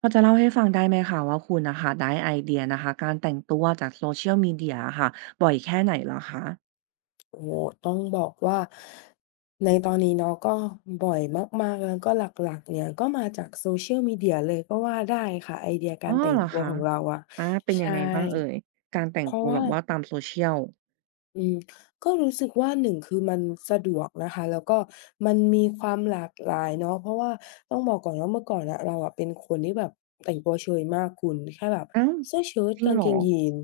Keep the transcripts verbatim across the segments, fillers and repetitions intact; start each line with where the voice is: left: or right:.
right: พอจะเล่าให้ฟังได้ไหมคะว่าคุณนะคะได้ไอเดียนะคะการแต่งตัวจากโซเชียลมีเ d ียอะค่ะบ่อยแค่ไหนเหรอคะ
left: โอ้โฮต้องบอกว่าในตอนนี้เนาะก็บ่อยมากๆแล้วก็หลักๆเนี่ยก็มาจาก Social Media เลยก็ว่าได้ค่ะไอเดีย
right: อ๋
left: กา
right: อ
left: รแต่ง
right: เหรอ
left: ตัว
right: คะ
left: ของเราอะ
right: อาเป็นยัง
left: ใช่
right: ไงบ้างเอ่ยการแต่ง
left: เพราะ
right: ตัวแบ
left: ว่า
right: บว่าตามโซเชียล
left: อืมก็รู้สึกว่าหนึ่งคือมันสะดวกนะคะแล้วก็มันมีความหลากหลายเนาะเพราะว่าต้องบอกก่อนว่าเมื่อก่อนอะเราอะเป็นคนที่แบบแต่งตัวเชยมากคุณแค่แบบ
right: อ้าว
left: เสื้อเชิ้ต
right: จริง
left: กาง
right: เหร
left: เก
right: อ
left: งยีนส์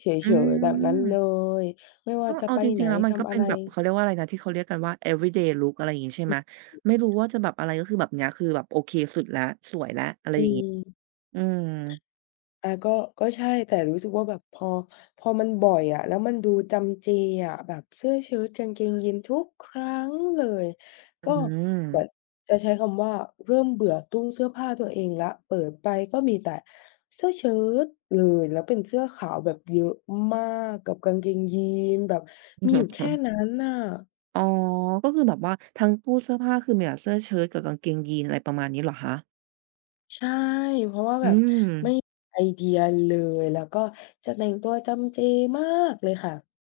left: เฉ
right: อื
left: ยๆแบบนั้นเล
right: ม
left: ยไม่ว่า
right: ก็
left: จะ
right: เอา
left: ไป
right: จริ
left: ไหน
right: งๆแล้วมันก็
left: ทำอะ
right: เป็น
left: ไร
right: แบบเขาเรียกว่าอะไรนะที่เขาเรียกกันว่า everyday look อะไรอย่างงี้ใช่ไหมไม่รู้ว่าจะแบบอะไรก็คือแบบเนี้ยคือแบบโอเคสุดแล้วสวยแล้วอะไร
left: อื
right: อย่างงี้
left: ม
right: อืม
left: อาก็ก็ใช่แต่รู้สึกว่าแบบพอพอมันบ่อยอะแล้วมันดูจำเจอะแบบเสื้อเชิ้ตกางเกงยีนส์ทุกครั้งเลย
right: อื
left: ก็
right: ม
left: เหมือนจะใช้คำว่าเริ่มเบื่อตู้เสื้อผ้าตัวเองแล้วเปิดไปก็มีแต่เสื้อเชิ้ตเลยแล้วเป็นเสื้อขาวแบบเยอะมากกับกางเกงยีนส์แบบมีอยู่แค่นั้นน่ะ
right: อ๋อก็คือแบบว่าทั้งตู้เสื้อผ้าคือมีแต่เสื้อเชิ้ตกับกางเกงยีนอะไรประมาณนี้เหรอคะ
left: ใช่เพราะว่า
right: อื
left: แบบ
right: ม
left: ไม่ไอเดียเลยแล้วก็จะแต่งตัวจำเจมากเลยค่ะ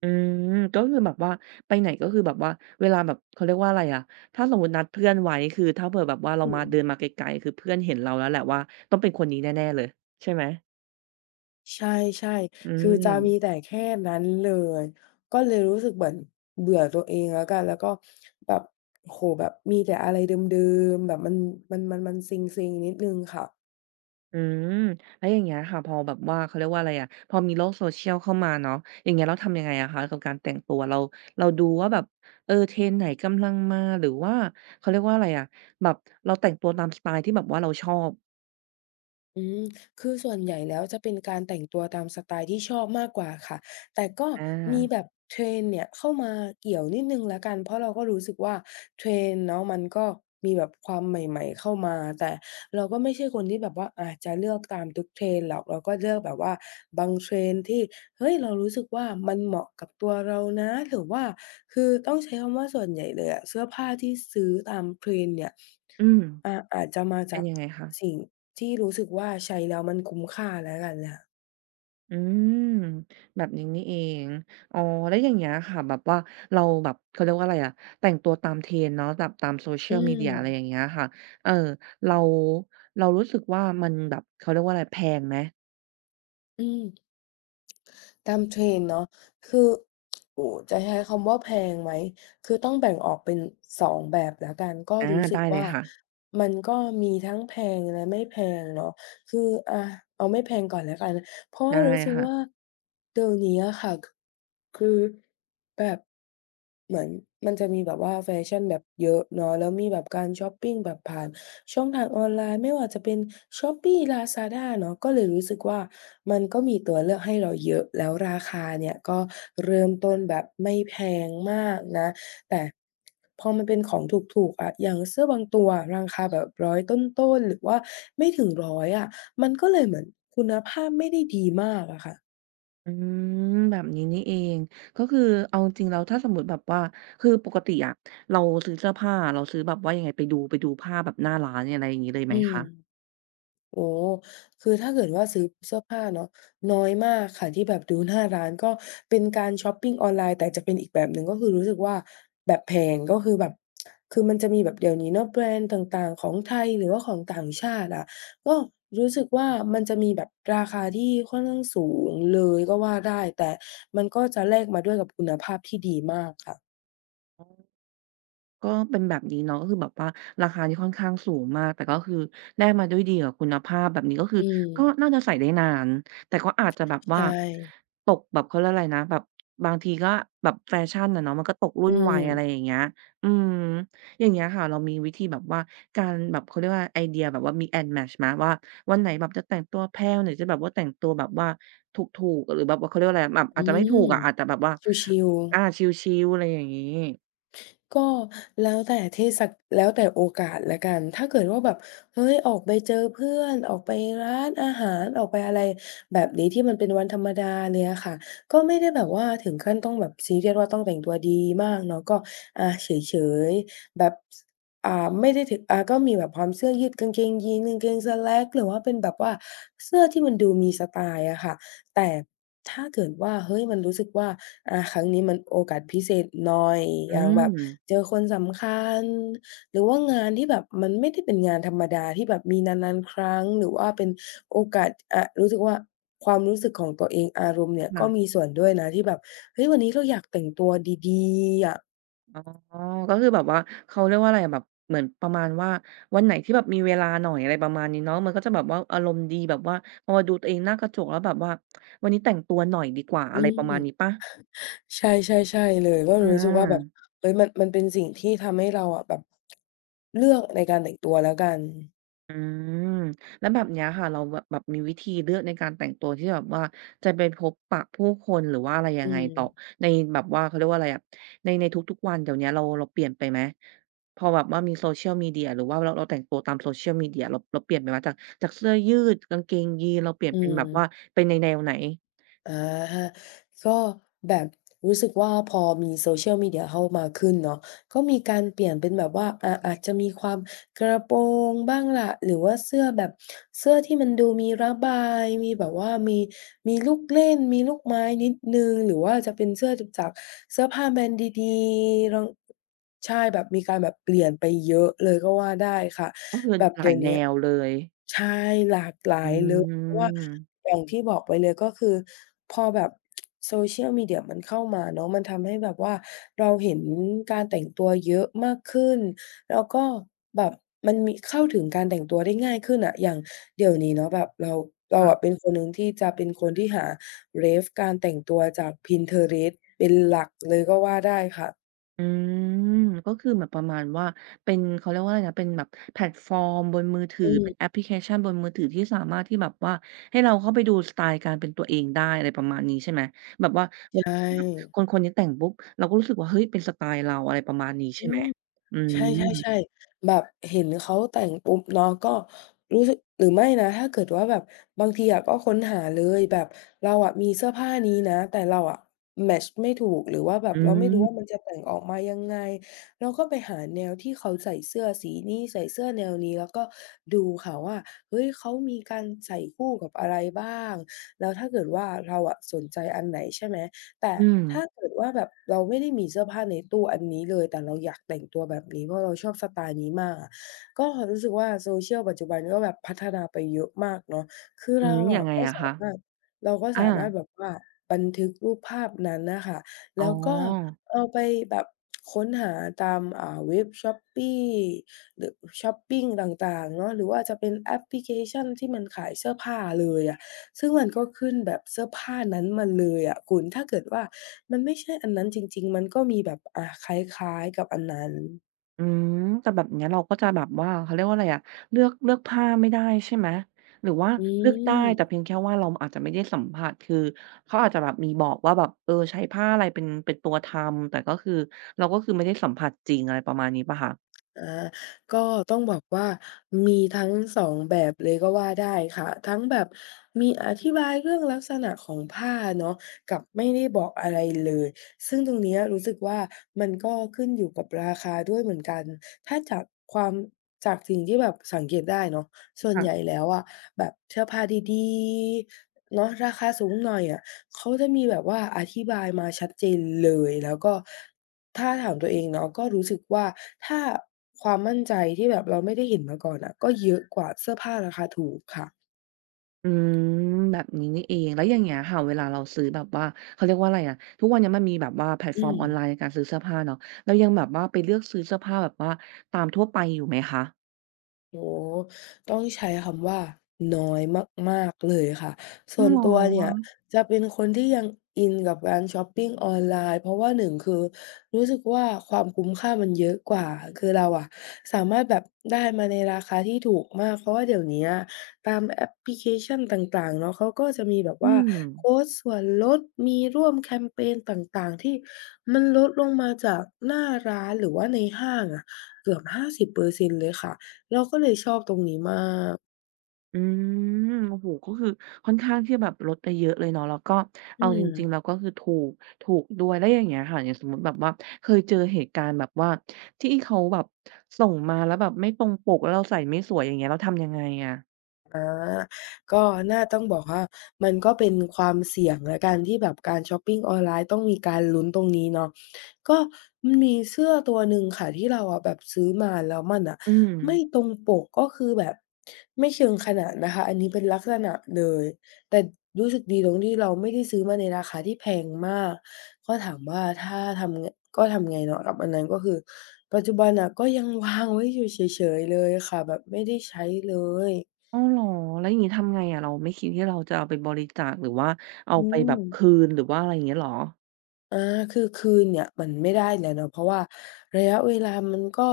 right: อืมก็คือแบบว่าไปไหนก็คือแบบว่าเวลาแบบเขาเรียกว่าอะไรอะถ้าสมมุตินัดเพื่อนไว้คือถ้าเผื่อแบบว่าเรา
left: อื
right: มาเดิน
left: ม
right: มาไกลๆคือเพื่อนเห็นเราแล้วแหละว่าต้องเป็นคนนี้แน่ๆเลยใช่ไหม
left: ใช่
right: อื
left: ๆคือจะมีแต่
right: ม
left: แค่นั้นเลย ก็เลยรู้สึกเหมือนเบื่อตัวเองแล้วกัน แล้วก็แบบโอ้โฮแบบมีแต่อะไรเดิมๆแบบมันมันมันมันเซ็งๆนิดหนึ่งค่ะ
right: อืมแล้วอย่างเงี้ยค่ะพอแบบว่าเขาเรียกว่าอะไรอะพอมีโลก social เข้ามาเนาะอย่างเงี้ยเราทำยังไงอะคะกับการแต่งตัวเราเราดูว่าแบบเออเทรนด์ไหนกำลังมาหรือว่าเขาเรียกว่าอะไรอะแบบเราแต่งตัวตามสไตล์ที่แบบว่าเราชอบ
left: อืมคือส่วนใหญ่แล้วจะเป็นการแต่งตัวตามสไตล์ที่ชอบมากกว่าค่ะ แต่ก็
right: อา
left: มีแบบ Trend เนี่ยเข้ามาเกี่ยวนิดหนึ่งแล้วกัน เพราะเราก็รู้สึกว่า t r e n เนาะมันก็มีแบบความใหม่ๆเข้ามาแต่เราก็ไม่ใช่คนที่แบบว่าอาจะเลือกตามทุก trend หรอกเราก็เลือกแบบว่าบาง trend ที่เฮ้ยเรารู้สึกว่ามันเหมาะกับตัวเรานะหรือว่าคือต้องใช้คำว่าส่วนใหญ่เลยอะเสื้อผ้าที่ซื้อตาม trend เนี่ย
right: อืม
left: อาอาจจะมา
right: เป็
left: จา
right: น
left: ก
right: ยังไงคะ
left: สิ่งที่รู้สึกว่าใช้แล้วมันคุ้มค่าแล้วกันค่ะ
right: อืมแบบนี้นี่เองอ๋อแล้วอย่างเงี้ยค่ะแบบว่าเราแบบเขาเรียกว่าอะไรอะแต่งตัวตาม trend เนาะแบบตาม
left: อื
right: social
left: ม
right: media อะไรอย่างเงี้ยค่ะเออเราเรารู้สึกว่ามันแบบเขาเรียกว่าอะไรแพงไหม
left: อืม ตามเทรนด์เนาะคือโอ้จะใช้คำว่าแพงไหม คือต้องแบ่งออกเป็นสองแบบแล้วกัน ก็
right: อา
left: รู้สึก
right: ได้เลย
left: ว่า
right: ค่ะ
left: มันก็มีทั้งแพงและไม่แพงเนาะคืออาเอาไม่แพงก่อนแล้วกัน เพราะว่า
right: ได้
left: รู้สึก
right: ค่ะ
left: ว่าเดี๋ยวนี้อะค่ะคคือแบบเหมือนมันจะมีแบบว่าแฟชั่นแบบเยอะเนาะแล้วมีแบบการชอปปิงแบบผ่านช่องทางออนไลน์ไม่ว่าจะเป็น Shopee Lazada เนาะก็เลยรู้สึกว่ามันก็มีตัวเลือกให้เราเยอะแล้วราคาเนี่ยก็เริ่มต้นแบบไม่แพงมากนะ แต่พอมันเป็นของถูกๆอะอย่างเสื้อบางตัวราคาแบบร้อยต้นๆหรือว่าไม่ถึงร้อยอะมันก็เลยเหมือนคุณภาพไม่ได้ดีมากอะค่ะ
right: อืมแบบนี้นี่เองก็คือเอาจริงๆแล้วถ้าสมมุติแบบว่าคือปกติอะเราซื้อเสื้อผ้าเราซื้อแบบว่ายังไงไปดูไปดูผ้าแบบหน้าร้านอะไรอย่างงี้เลยไหม
left: อืม
right: คะ
left: โอ้คือถ้าเกิดว่าซื้อเสื้อผ้าเนาะน้อยมากค่ะที่แบบดูหน้าร้านก็เป็นการชอปปิงออนไลน์แต่จะเป็นอีกแบบหนึ่งก็คือรู้สึกว่าแบบแพงก็คือแบบคือมันจะมีแบบเดี๋ยวนี้เนาะแบรนด์ต่างๆของไทยหรือว่าของต่างชาติอะก็รู้สึกว่ามันจะมีแบบราคาที่ค่อนข้างสูงเลยก็ว่าได้แต่มันก็จะแลกมาด้วยกับคุณภาพที่ดีมากค่ะ
right: ก็เป็นแบบนี้เนาะก็คือแบบว่าราคาที่ค่อนข้างสูงมากแต่ก็คือได้มาด้วยดีกับคุณภาพแบบนี้ก็คือ
left: อืม
right: ก็น่าจะใส่ได้นานแต่ก็อาจจะแบบว่า
left: ใช่
right: ตกแบบเขาเรียกอะไรนะแบบบางทีก็แบบแฟชั่นอะเนาะมันก็ตกรุ่
left: อื
right: นไว
left: ม
right: อะไรอย่างเงี้ยอืมอย่างเงี้ยค่ะเรามีวิธีแบบว่าการแบบเขาเรียกว่าไอเดียแบบว่า mix and match ไหมว่าวันไหนแบบจะแต่งตัวแพลวไหนจะแบบว่าแต่งตัวแบบว่าถูกๆหรือแบบว่าเขาเรียกว่าอะไรแบบ
left: อื
right: อาจจะไม่ถูก
left: ม
right: อะอาจจะแบบว่า
left: ชิลๆ
right: อาชิลๆอะไรอย่างงี้
left: ก็แล้วแต่เที่สักแล้วแต่โอกาสแล้วกันถ้าเกิดว่าแบบเฮ้ยออกไปเจอเพื่อนออกไปร้านอาหารออกไปอะไรแบบนี้ที่มันเป็นวันธรรมดาเลยอะค่ะก็ไม่ได้แบบว่าถึงขั้นต้องแบบซีเรียสว่าต้องแต่งตัวดีมากเนาะก็อาเฉยๆแบบสอ่าไม่ได้ถึงอ่าก็มีแบบพร้อมเสื้อยืดกางเกงยีนส์กางเกงสแล็กหรือว่าเป็นแบบว่าเสื้อที่มันดูมีสไตล์อะค่ะแต่ถ้าเกิดว่าเฮ้ยมันรู้สึกว่า อาครั้งนี้มันโอกาสพิเศษหน่อยอ
right: อื
left: ย่างแบบ
right: ม
left: เจอคนสำคัญหรือว่างานที่แบบมันไม่ได้เป็นงานธรรมดาที่แบบมีนานๆครั้งหรือว่าเป็นโอกาสอ่ารู้สึกว่าความรู้สึกของตัวเองอารมณ์เนี่ยก็มี
right: ค่ะ
left: ส่วนด้วยนะที่แบบเฮ้ยวันนี้เราอยากแต่งตัวดีๆอะ
right: อ๋อก็คือแบบว่าเขาเรียกว่าอะไรอะแบบเหมือนประมาณว่าวันไหนที่แบบมีเวลาหน่อยอะไรประมาณนี้เนาะมันก็จะแบบว่าอารมณ์ดีแบบว่าพอมาดูตัวเองหน้ากระจกแล้วแบบว่าวันนี้แต่งตัวหน่อยดีกว่า
left: อื
right: อะไรประมาณ
left: ม
right: นี้เปล่า
left: ใช่ๆๆเลยก็
right: อ
left: รู้สึกว่าแบ
right: า
left: บเฮ้ยมันมันเป็นสิ่งที่ทำให้เราอะแบบเลือกในการแต่งตัวแล้วกัน
right: อืมแล้วแบบเนี้ยค่ะเราแบบแบบมีวิธีเลือกในการแต่งตัวที่แบบว่าจะไปพบปะผู้คนหรือว่าอะไรยัง
left: อื
right: ไง
left: ม
right: ต่อในแบบว่าเขาเรียกว่าอะไรอะในในทุกๆวันเดี๋ยวเนี้ยเราเราเปลี่ยนไปไหมพอแบบว่ามีโซเชียลมีเดียหรือว่าเราเราแต่งตัวตามโซเชียลมีเดียเราเราเปลี่ยนไปไหมจากจากเสื้อยืดกางเกงยีนเราเปลี่ยน
left: อื
right: เป็นแบบว่า
left: ม
right: เป็นในแนวไหน
left: อาก็แบบรู้สึกว่าพอมี Social Media เข้ามาขึ้นเนาะก็มีการเปลี่ยนเป็นแบบว่าอาอาจจะมีความกระโปรงบ้างล่ะหรือว่าเสื้อแบบเสื้อที่มันดูมีระบายมีแบบว่ามีมีลูกเล่นมีลูกไม้นิดหนึ่งหรือว่าจะเป็นเสื้อจะจากเสื้อผ้าแบรนด์ดีๆรองใช่แบบมีการแบบเปลี่ยนไปเยอะเลยก็ว่าได้ค่ะ
right: ก็คือ
left: แบบ
right: หลา
left: เดี๋
right: ย
left: ยว
right: แน
left: เนี้ย
right: วเลย
left: ใช่หลากหลา
right: อื
left: ยเลยเพราะว่า
right: ม
left: อย่างที่บอกไปเลยก็คือพอแบบ social media มันเข้ามาเนาะมันทำให้แบบว่าเราเห็นการแต่งตัวเยอะมากขึ้นแล้วก็แบบมันมีเข้าถึงการแต่งตัวได้ง่ายขึ้นอะอย่างเดี๋ยวนี้เนาะแบบเราเราอะเป็นคนหนึ่งที่จะเป็นคนที่หา ref การแต่งตัวจาก Pinterest เป็นหลักเลยก็ว่าได้ค่ะ
right: อืมก็คือแบบประมาณว่าเป็นเขาเรียกว่าอะไรนะเป็นแบบแพลตฟอร์มบนมือถือ
left: อื
right: เป็
left: ม
right: นแอปพลิเคชันบนมือถือที่สามารถที่แบบว่าให้เราเข้าไปดูสไตล์การเป็นตัวเองได้อะไรประมาณนี้ใช่ไหมแบบว่าแบบ
left: ใช่
right: คนคนนี้แต่งปุ๊บเราก็รู้สึกว่าเฮ้ยเป็นสไตล์เราอะไรประมาณนี้ใช่
left: อื
right: ไหม
left: ม
right: อื
left: ใ
right: ม
left: ช่ๆๆแบบเห็นเขาแต่งปุ๊บเนาะก็รู้สึกหรือไม่นะถ้าเกิดว่าแบบบางทีอะก็ค้นหาเลยแบบเราอะมีเสื้อผ้านี้นะแต่เราอะแมตช์ไม่ถูกหรือว่าแบบ
right: อื
left: เราไม่รู้
right: ม
left: ว่ามันจะแต่งออกมายังไงเราก็ไปหาแนวที่เขาใส่เสื้อสีนี้ใส่เสื้อแนวนี้แล้วก็ดูค่ะว่าเฮ้ยเขามีการใส่คู่กับอะไรบ้างแล้วถ้าเกิดว่าเราอะสนใจอันไหนใช่ไหม แต่
right: อืม
left: ถ้าเกิดว่าแบบเราไม่ได้มีเสื้อผ้าในตู้อันนี้เลยแต่เราอยากแต่งตัวแบบนี้เพราะเราชอบสไตล์นี้มากอะก็รู้สึกว่า Social ปัจจุบันก็แบบพัฒนาไปเยอะมากเนาะคือ
right: อื
left: เรา
right: มยั
left: อะ
right: งไง
left: ก็
right: อะ
left: สา
right: คะ
left: มารถเราก็สามารถ
right: อา
left: แบบว่าบันทึกรูปภาพนั้นน่ะค่ะ
right: อ๋
left: แล้
right: อ
left: วก็เอาไปแบบค้นหาตามอ่าเว็บ Shopee หรือช็อปปิงต่างๆเนาะหรือว่าจะเป็นแอปพลิเคชันที่มันขายเสื้อผ้าเลยอะ ซึ่งมันก็ขึ้นแบบเสื้อผ้านั้นมาเลยอะคุณถ้าเกิดว่ามันไม่ใช่อันนั้นจริงๆมันก็มีแบบอาคล้ายๆกับอันนั้น
right: อืมแต่แบบเนี้ยเราก็จะแบบว่าเขาเรียกว่าอะไรอะเลือกเลือกผ้าไม่ได้ใช่ไหมหรือว่า
left: อื
right: เลือกได้
left: ม
right: แต่เพียงแค่ว่าเราอาจจะไม่ได้สัมผัสคือเขาอาจจะแบบมีบอกว่าแบบเออใช้ผ้าอะไรเป็นเป็นตัวทำแต่ก็คือเราก็คือไม่ได้สัมผัสจริงอะไรประมาณนี้เปล่าคะ
left: อาก็ต้องบอกว่ามีทั้งสองแบบเลยก็ว่าได้ค่ะทั้งแบบมีอธิบายเรื่องลักษณะของผ้าเนาะกับไม่ได้บอกอะไรเลยซึ่งตรงเนี้ยรู้สึกว่ามันก็ขึ้นอยู่กับราคาด้วยเหมือนกันถ้าจากความจากสิ่งที่แบบสังเกตได้เนาะส่วนใหญ่
right: ค่ะ
left: แล้วอะแบบเสื้อผ้าดีๆเนาะราคาสูงหน่อยอะ เขาจะมีแบบว่าอธิบายมาชัดเจนเลยแล้วก็ถ้าถามตัวเองเนาะก็รู้สึกว่าถ้าความมั่นใจที่แบบเราไม่ได้เห็นมาก่อนน่ะก็เยอะกว่าเสื้อผ้าราคาถูกค่ะ
right: อืมแบบนี้นี่เองแล้วอย่างเงี้ยค่ะเวลาเราซื้อแบบว่าเขาเรียกว่าอะไรอะทุกวันเนี้ยมันมีแบบว่าแพลตฟอ
left: อื
right: ร์มออนไลน์
left: ม
right: ในการซื้อเสื้อผ้าเนาะเรายังแบบว่าไปเลือกซื้อเสื้อผ้าแบบว่าตามทั่วไปอยู่ไหมคะ
left: โอ้โฮต้องใช้คำว่าน้อยมากๆเลยค่ะ ส่
right: อ้าว
left: วนตัว
right: เหรอ
left: เนี่ยจะเป็นคนที่ยังอินกับการชอปปิงออนไลน์เพราะว่าหนึ่งคือรู้สึกว่าความคุ้มค่ามันเยอะกว่าคือเราอะสามารถแบบได้มาในราคาที่ถูกมากเพราะว่าเดี๋ยวเนี้ยตามแอปพลิเคชันต่างๆเนาะเขาก็จะมีแบบ
right: อื
left: ว่า
right: ม
left: โคดส่วนลดมีร่วมแคมเปญต่างๆที่มันลดลงมาจากหน้าร้านหรือว่าในห้างอะเกือบห้าสิบเปอร์เซ็นต์เปอร์เซ็นต์เลยค่ะ เราก็เลยชอบตรงนี้มาก
right: อืมโอ้โฮก็คือค่อนข้างที่จะแบบลดไปเยอะเลยเนาะแล้วก็
left: อื
right: เอาจ
left: ม
right: ริงๆแล้วก็คือถูกถูกด้วยแล้วอย่างเงี้ยค่ะอย่างสมมุติแบบว่าเคยเจอเหตุการณ์แบบว่าที่เขาแบบส่งมาแล้วแบบไม่ตรงปกแล้วเราใส่ไม่สวยอย่างเงี้ยเราทำยังไงอะ
left: อาก็น่าต้องบอกว่ามันก็เป็นความเสี่ยงแล้วกันที่แบบการชอปปิงออนไลน์ต้องมีการลุ้นตรงนี้เนาะก็มันมีเสื้อตัวหนึ่งค่ะที่เราอะแบบซื้อมาแล้วมันน่ะ
right: อืม
left: ไม่ตรงปกก็คือแบบไม่เชิงขนาดนะคะอันนี้เป็นลักษณะเลยแต่รู้สึกดีตรงที่เราไม่ได้ซื้อมาในราคาที่แพงมากก็ถามว่าถ้าทำงก็ทำไงเนาะกับอันนั้นก็คือปัจจุบันน่ะก็ยังวางไว้อยู่เฉยๆเลยค่ะแบบไม่ได้ใช้เลย
right: อ้าวเหรอแล้วอย่างงี้ทำไงอะเราไม่คิดที่เราจะเอาไปบริจาคหรือว่าเอา
left: อื
right: ไปแบ
left: ม
right: บคืนหรือว่าอะไรอย่างเงี้ยเหรอ
left: อาคือคืนเนี่ยมันไม่ได้แล้วเนาะเพราะว่าระยะเวลามันก็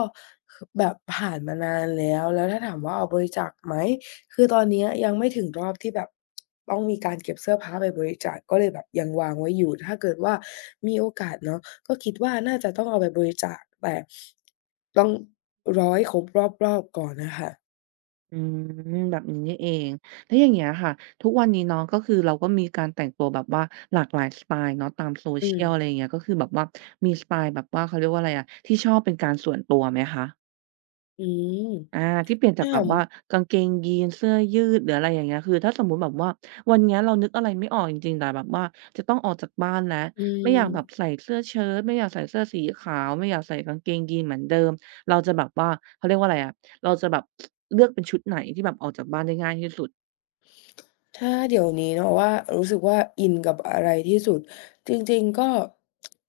left: คือแบบผ่านมานานแล้วแล้วถ้าถามว่าเอาบริจาคไหม คือตอนเนี้ยยังไม่ถึงรอบที่แบบต้องมีการเก็บเสื้อผ้าไปบริจาคก็เลยแบบยังวางไว้อยู่ถ้าเกิดว่ามีโอกาสเนาะก็คิดว่าน่าจะต้องเอาไปบริจาคแต่ต้องร้อยครบรอบๆก่อนน่ะค่ะ
right: อืมแบบนี้นี่เองแล้วอย่างเงี้ยค่ะทุกวันนี้เนาะก็คือเราก็มีการแต่งตัวแบบว่าหลากหลายสไตล์เนาะตาม
left: อืม
right: social อะไรอย่างเงี้ยก็คือแบบว่ามีสไตล์แบบว่าเขาเรียกว่าอะไรอะที่ชอบเป็นการส่วนตัวไหมคะ
left: อืม
right: อาที่เปลี่ยนจาก
left: ถ้า
right: แบ
left: ถา
right: บ
left: ม
right: ว่ากางเกงยีนส์เสื้อยืดหรืออะไรอย่างเงี้ยคือถ้าสมมุติแบบว่าวันเนี้ยเรานึกอะไรไม่ออกจริงๆแต่แบบว่าจะต้องออกจากบ้านแล้ว
left: อื
right: ไม่
left: ม
right: อยากแบบใส่เสื้อเชิ้ตไม่อยากใส่เสื้อสีขาวไม่อยากใส่กางเกงยีนส์เหมือนเดิมเราจะแบบว่าเขาเรียกว่าอะไรอะเราจะแบบเลือกเป็นชุดไหนที่แบบออกจากบ้านได้ง่ายที่สุด
left: ถ้าเดี๋ยวนี้เนาะว่ารู้สึกว่าอินกับอะไรที่สุดจริงๆก็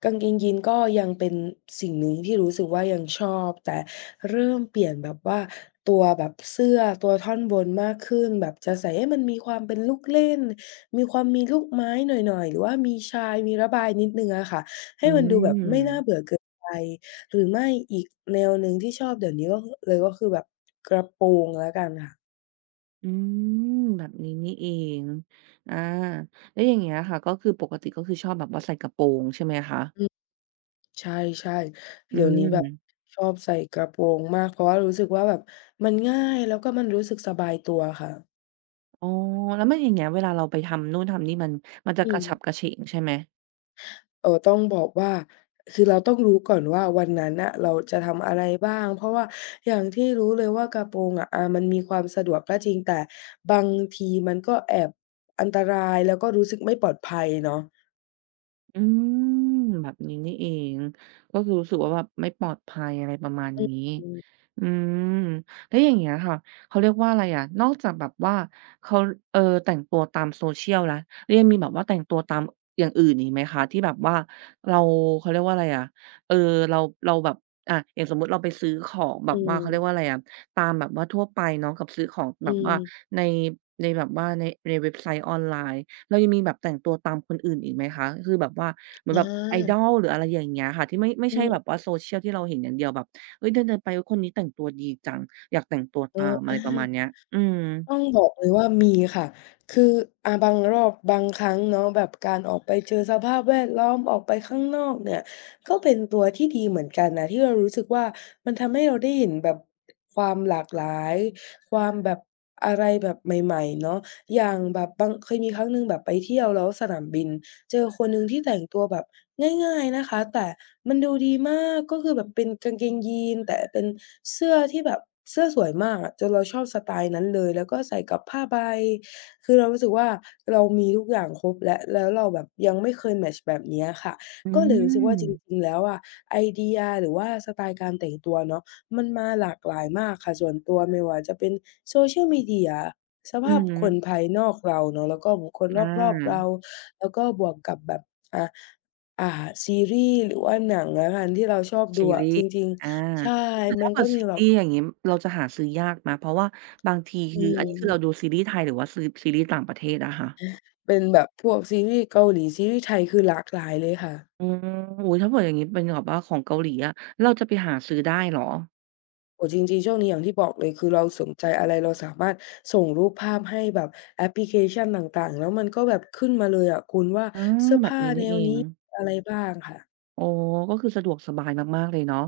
left: กางเกงยีนก็ยังเป็นสิ่งหนึ่งที่รู้สึกว่ายังชอบแต่เริ่มเปลี่ยนแบบว่าตัวแบบเสื้อตัวท่อนบนมากขึ้นแบบจะใส่ให้มันมีความเป็นลูกเล่นมีความมีลูกไม้หน่อยๆหรือว่ามีชายมีระบายนิดหนึ่งอะค่ะให้
right: อื
left: มันดูแบบไม่น่าเบื่
right: ม
left: อเกินไปหรือไม่อีกแนวหนึ่งที่ชอบเดี๋ยวนี้ก็เลยก็คือแบบกระโปรงแล้วกันค่ะ
right: อืมแบบนี้นี่เองอาแล้วอย่างเงี้ยค่ะก็คือปกติก็คือชอบแบบว่าใส่กระโปรงใช่ไหมคะ
left: ใช่ๆ
right: อื
left: เดี๋ยวนี้
right: ม
left: แบบชอบใส่กระโปรงมากเพราะว่ารู้สึกว่าแบบมันง่ายแล้วก็มันรู้สึกสบายตัวค่ะ
right: อ๋อแล้วไมันอย่างเงี้ยเวลาเราไปทำนู่นทำนี่มันมันจะก
left: อื
right: ระ
left: ม
right: ฉับกระเฉงใช่ไหม
left: เอ่อต้องบอกว่าคือเราต้องรู้ก่อนว่าวันนั้นน่ะเราจะทำอะไรบ้างเพราะว่าอย่างที่รู้เลยว่ากระโปรงอะอามันมีความสะดวกก็จริงแต่บางทีมันก็แอบอันตรายแล้วก็รู้สึกไม่ปลอดภัยเนาะ
right: อืมแบบนี้นี่เองก็คือรู้สึกว่าแบบไม่ปลอดภัยอะไรประมาณนี้
left: อืม
right: อืมแล้วอย่างเงี้ยค่ะเขาเรียกว่าอะไรอะนอกจากแบบว่าเขาเออแต่งตัวตามโซเ c ียลแล้วแล้วยังมีแบบว่าแต่งตัวตามอย่างอื่นอีกไหมคะที่แบบว่าเราเขาเรียกว่าอะไรอะเออเราเราแบบอะอย่างสมมุติเราไปซื้อของแบ
left: อื
right: บว่าเขา
left: ม
right: เรียกว่าอะไรอะตามแบบว่าทั่วไปเนาะกับซื้อของแบ
left: อื
right: บ
left: ม
right: ว่าในในแบบว่าในในเว็บไซต์ออนไลน์ เรายังมีแบบแต่งตัวตามคนอื่นอีกไหมคะ คือแบบว่าเหมือ
left: อ
right: นแบบไอดอ
left: า
right: ลหรืออะไรอย่างเงี้ยค่ะที่ไม่ไม่
left: อื
right: ใช่แบบ
left: ม
right: ว่า Social ที่เราเห็นอย่างเดียวแบบเฮ้ยเดินๆไปเฮ้ยคนนี้แต่งตัวดีจังอยากแต่งตัว
left: เออ
right: ตามอะ
left: อา
right: ไรประมาณเนี้ยอืม
left: ต้องบอกเลยว่ามีค่ะ คืออาบางรอบบางครั้งเนาะแบบการออกไปเจอสภาพแวดล้อมออกไปข้างนอกเนี่ยก็เป็นตัวที่ดีเหมือนกันนะที่เรารู้สึกว่ามันทำให้เราได้เห็นแบบความหลากหลายความแบบอะไรแบบใหม่ๆเนาะอย่างแบบบางเคยมีครั้งหนึ่งแบบไปเที่ยวแล้วสนามบิน เจอคนหนึ่งที่แต่งตัวแบบง่ายๆนะคะแต่มันดูดีมากก็คือแบบเป็นกางเกงยีนแต่เป็นเสื้อที่แบบเสื้อสวยมากอะจนเราชอบสไตล์นั้นเลยแล้วก็ใส่กับผ้าใบคือเรารู้สึกว่าเรามีทุกอย่างครบแล้วแล้วเราแบบยังไม่เคยแมตช์แบบเนี้ยค่ะ
right: อื
left: ก็เลยรู้สึกว่าจริง
right: ม
left: ๆแล้วอะไอเดียหรือว่าสไตล์การแต่งตัวเนาะมันมาหลากหลายมากค่ะส่วนตัวไม่ว่าจะเป็น โซเชียล มีเดีย ส
right: อื
left: ภา
right: อ
left: พ
right: ฮึ
left: คนภายนอกเราเนาะแล้วก็บุคคล
right: อ
left: รอบๆเรา
right: า
left: แล้วก็บวกกับแบบอ่าอ่าซีรีส์หรือว่าหนังอะค่ะที่เราชอบ
right: ซี
left: ดูอะ
right: รี
left: จ
right: ส์
left: ริง
right: อา
left: ๆใช่
right: อุ๊ยแต่
left: มั
right: ถ้า
left: น
right: เกิ
left: ก็
right: ด
left: มี
right: ซี
left: แบ
right: รี
left: บ
right: ส์อย่างงี้เราจะหาซื้อยากไหมเพราะว่าบางที
left: อื
right: คืออันนี้คือเรา
left: ม
right: ดูซีรีส์ไทยหรือว่าซื้อซีรีส์ต่างประเทศอะค่ะ
left: เป็นแบบพวกซีรีส์เกาหลีซีรีส์ไทยคือหลากหลายเลยค่ะ
right: อืมอุ๊ยถ้าเผื่ออย่างงี้เป็นแบบว่าของเกาหลีอะเราจะไปหาซื้อได้เหรอ
left: โอ้จริงๆช่วงนี้อย่างที่บอกเลยคือเราสนใจอะไรเราสามารถส่งรูปภาพให้แบบแอปพลิเคชันต่างๆแล้วมันก็แบบขึ้นมาเลยอะคุณว่า
right: อา
left: เสื้อ
right: แบบ
left: ผ้า
right: นี้
left: แน
right: นี่เอ
left: ว
right: ง
left: นี้อะไรบ้างค่ะ
right: อ๋อก็คือสะดวกสบายมากๆเลยเนาะ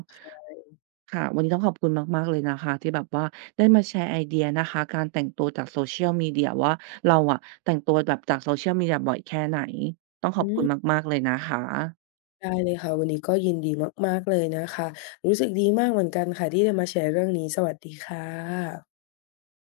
right: ค่ะวันนี้ต้องขอบคุณมากๆเลยนะคะที่แบบว่าได้มาแชร์ไอเดียนะคะการแต่งตัวจาก Social Media ว่าเราอะแต่งตัวแบบจาก Social Media บ่อยแค่ไหนต้องข
left: อื
right: อบคุณ
left: ม
right: มากๆเลยนะคะ
left: ได้เลยค่ะวันนี้ก็ยินดีมากๆเลยนะคะรู้สึกดีมากเหมือนกันค่ะที่ได้มาแชร์เรื่องนี้สวัสดีค่ะ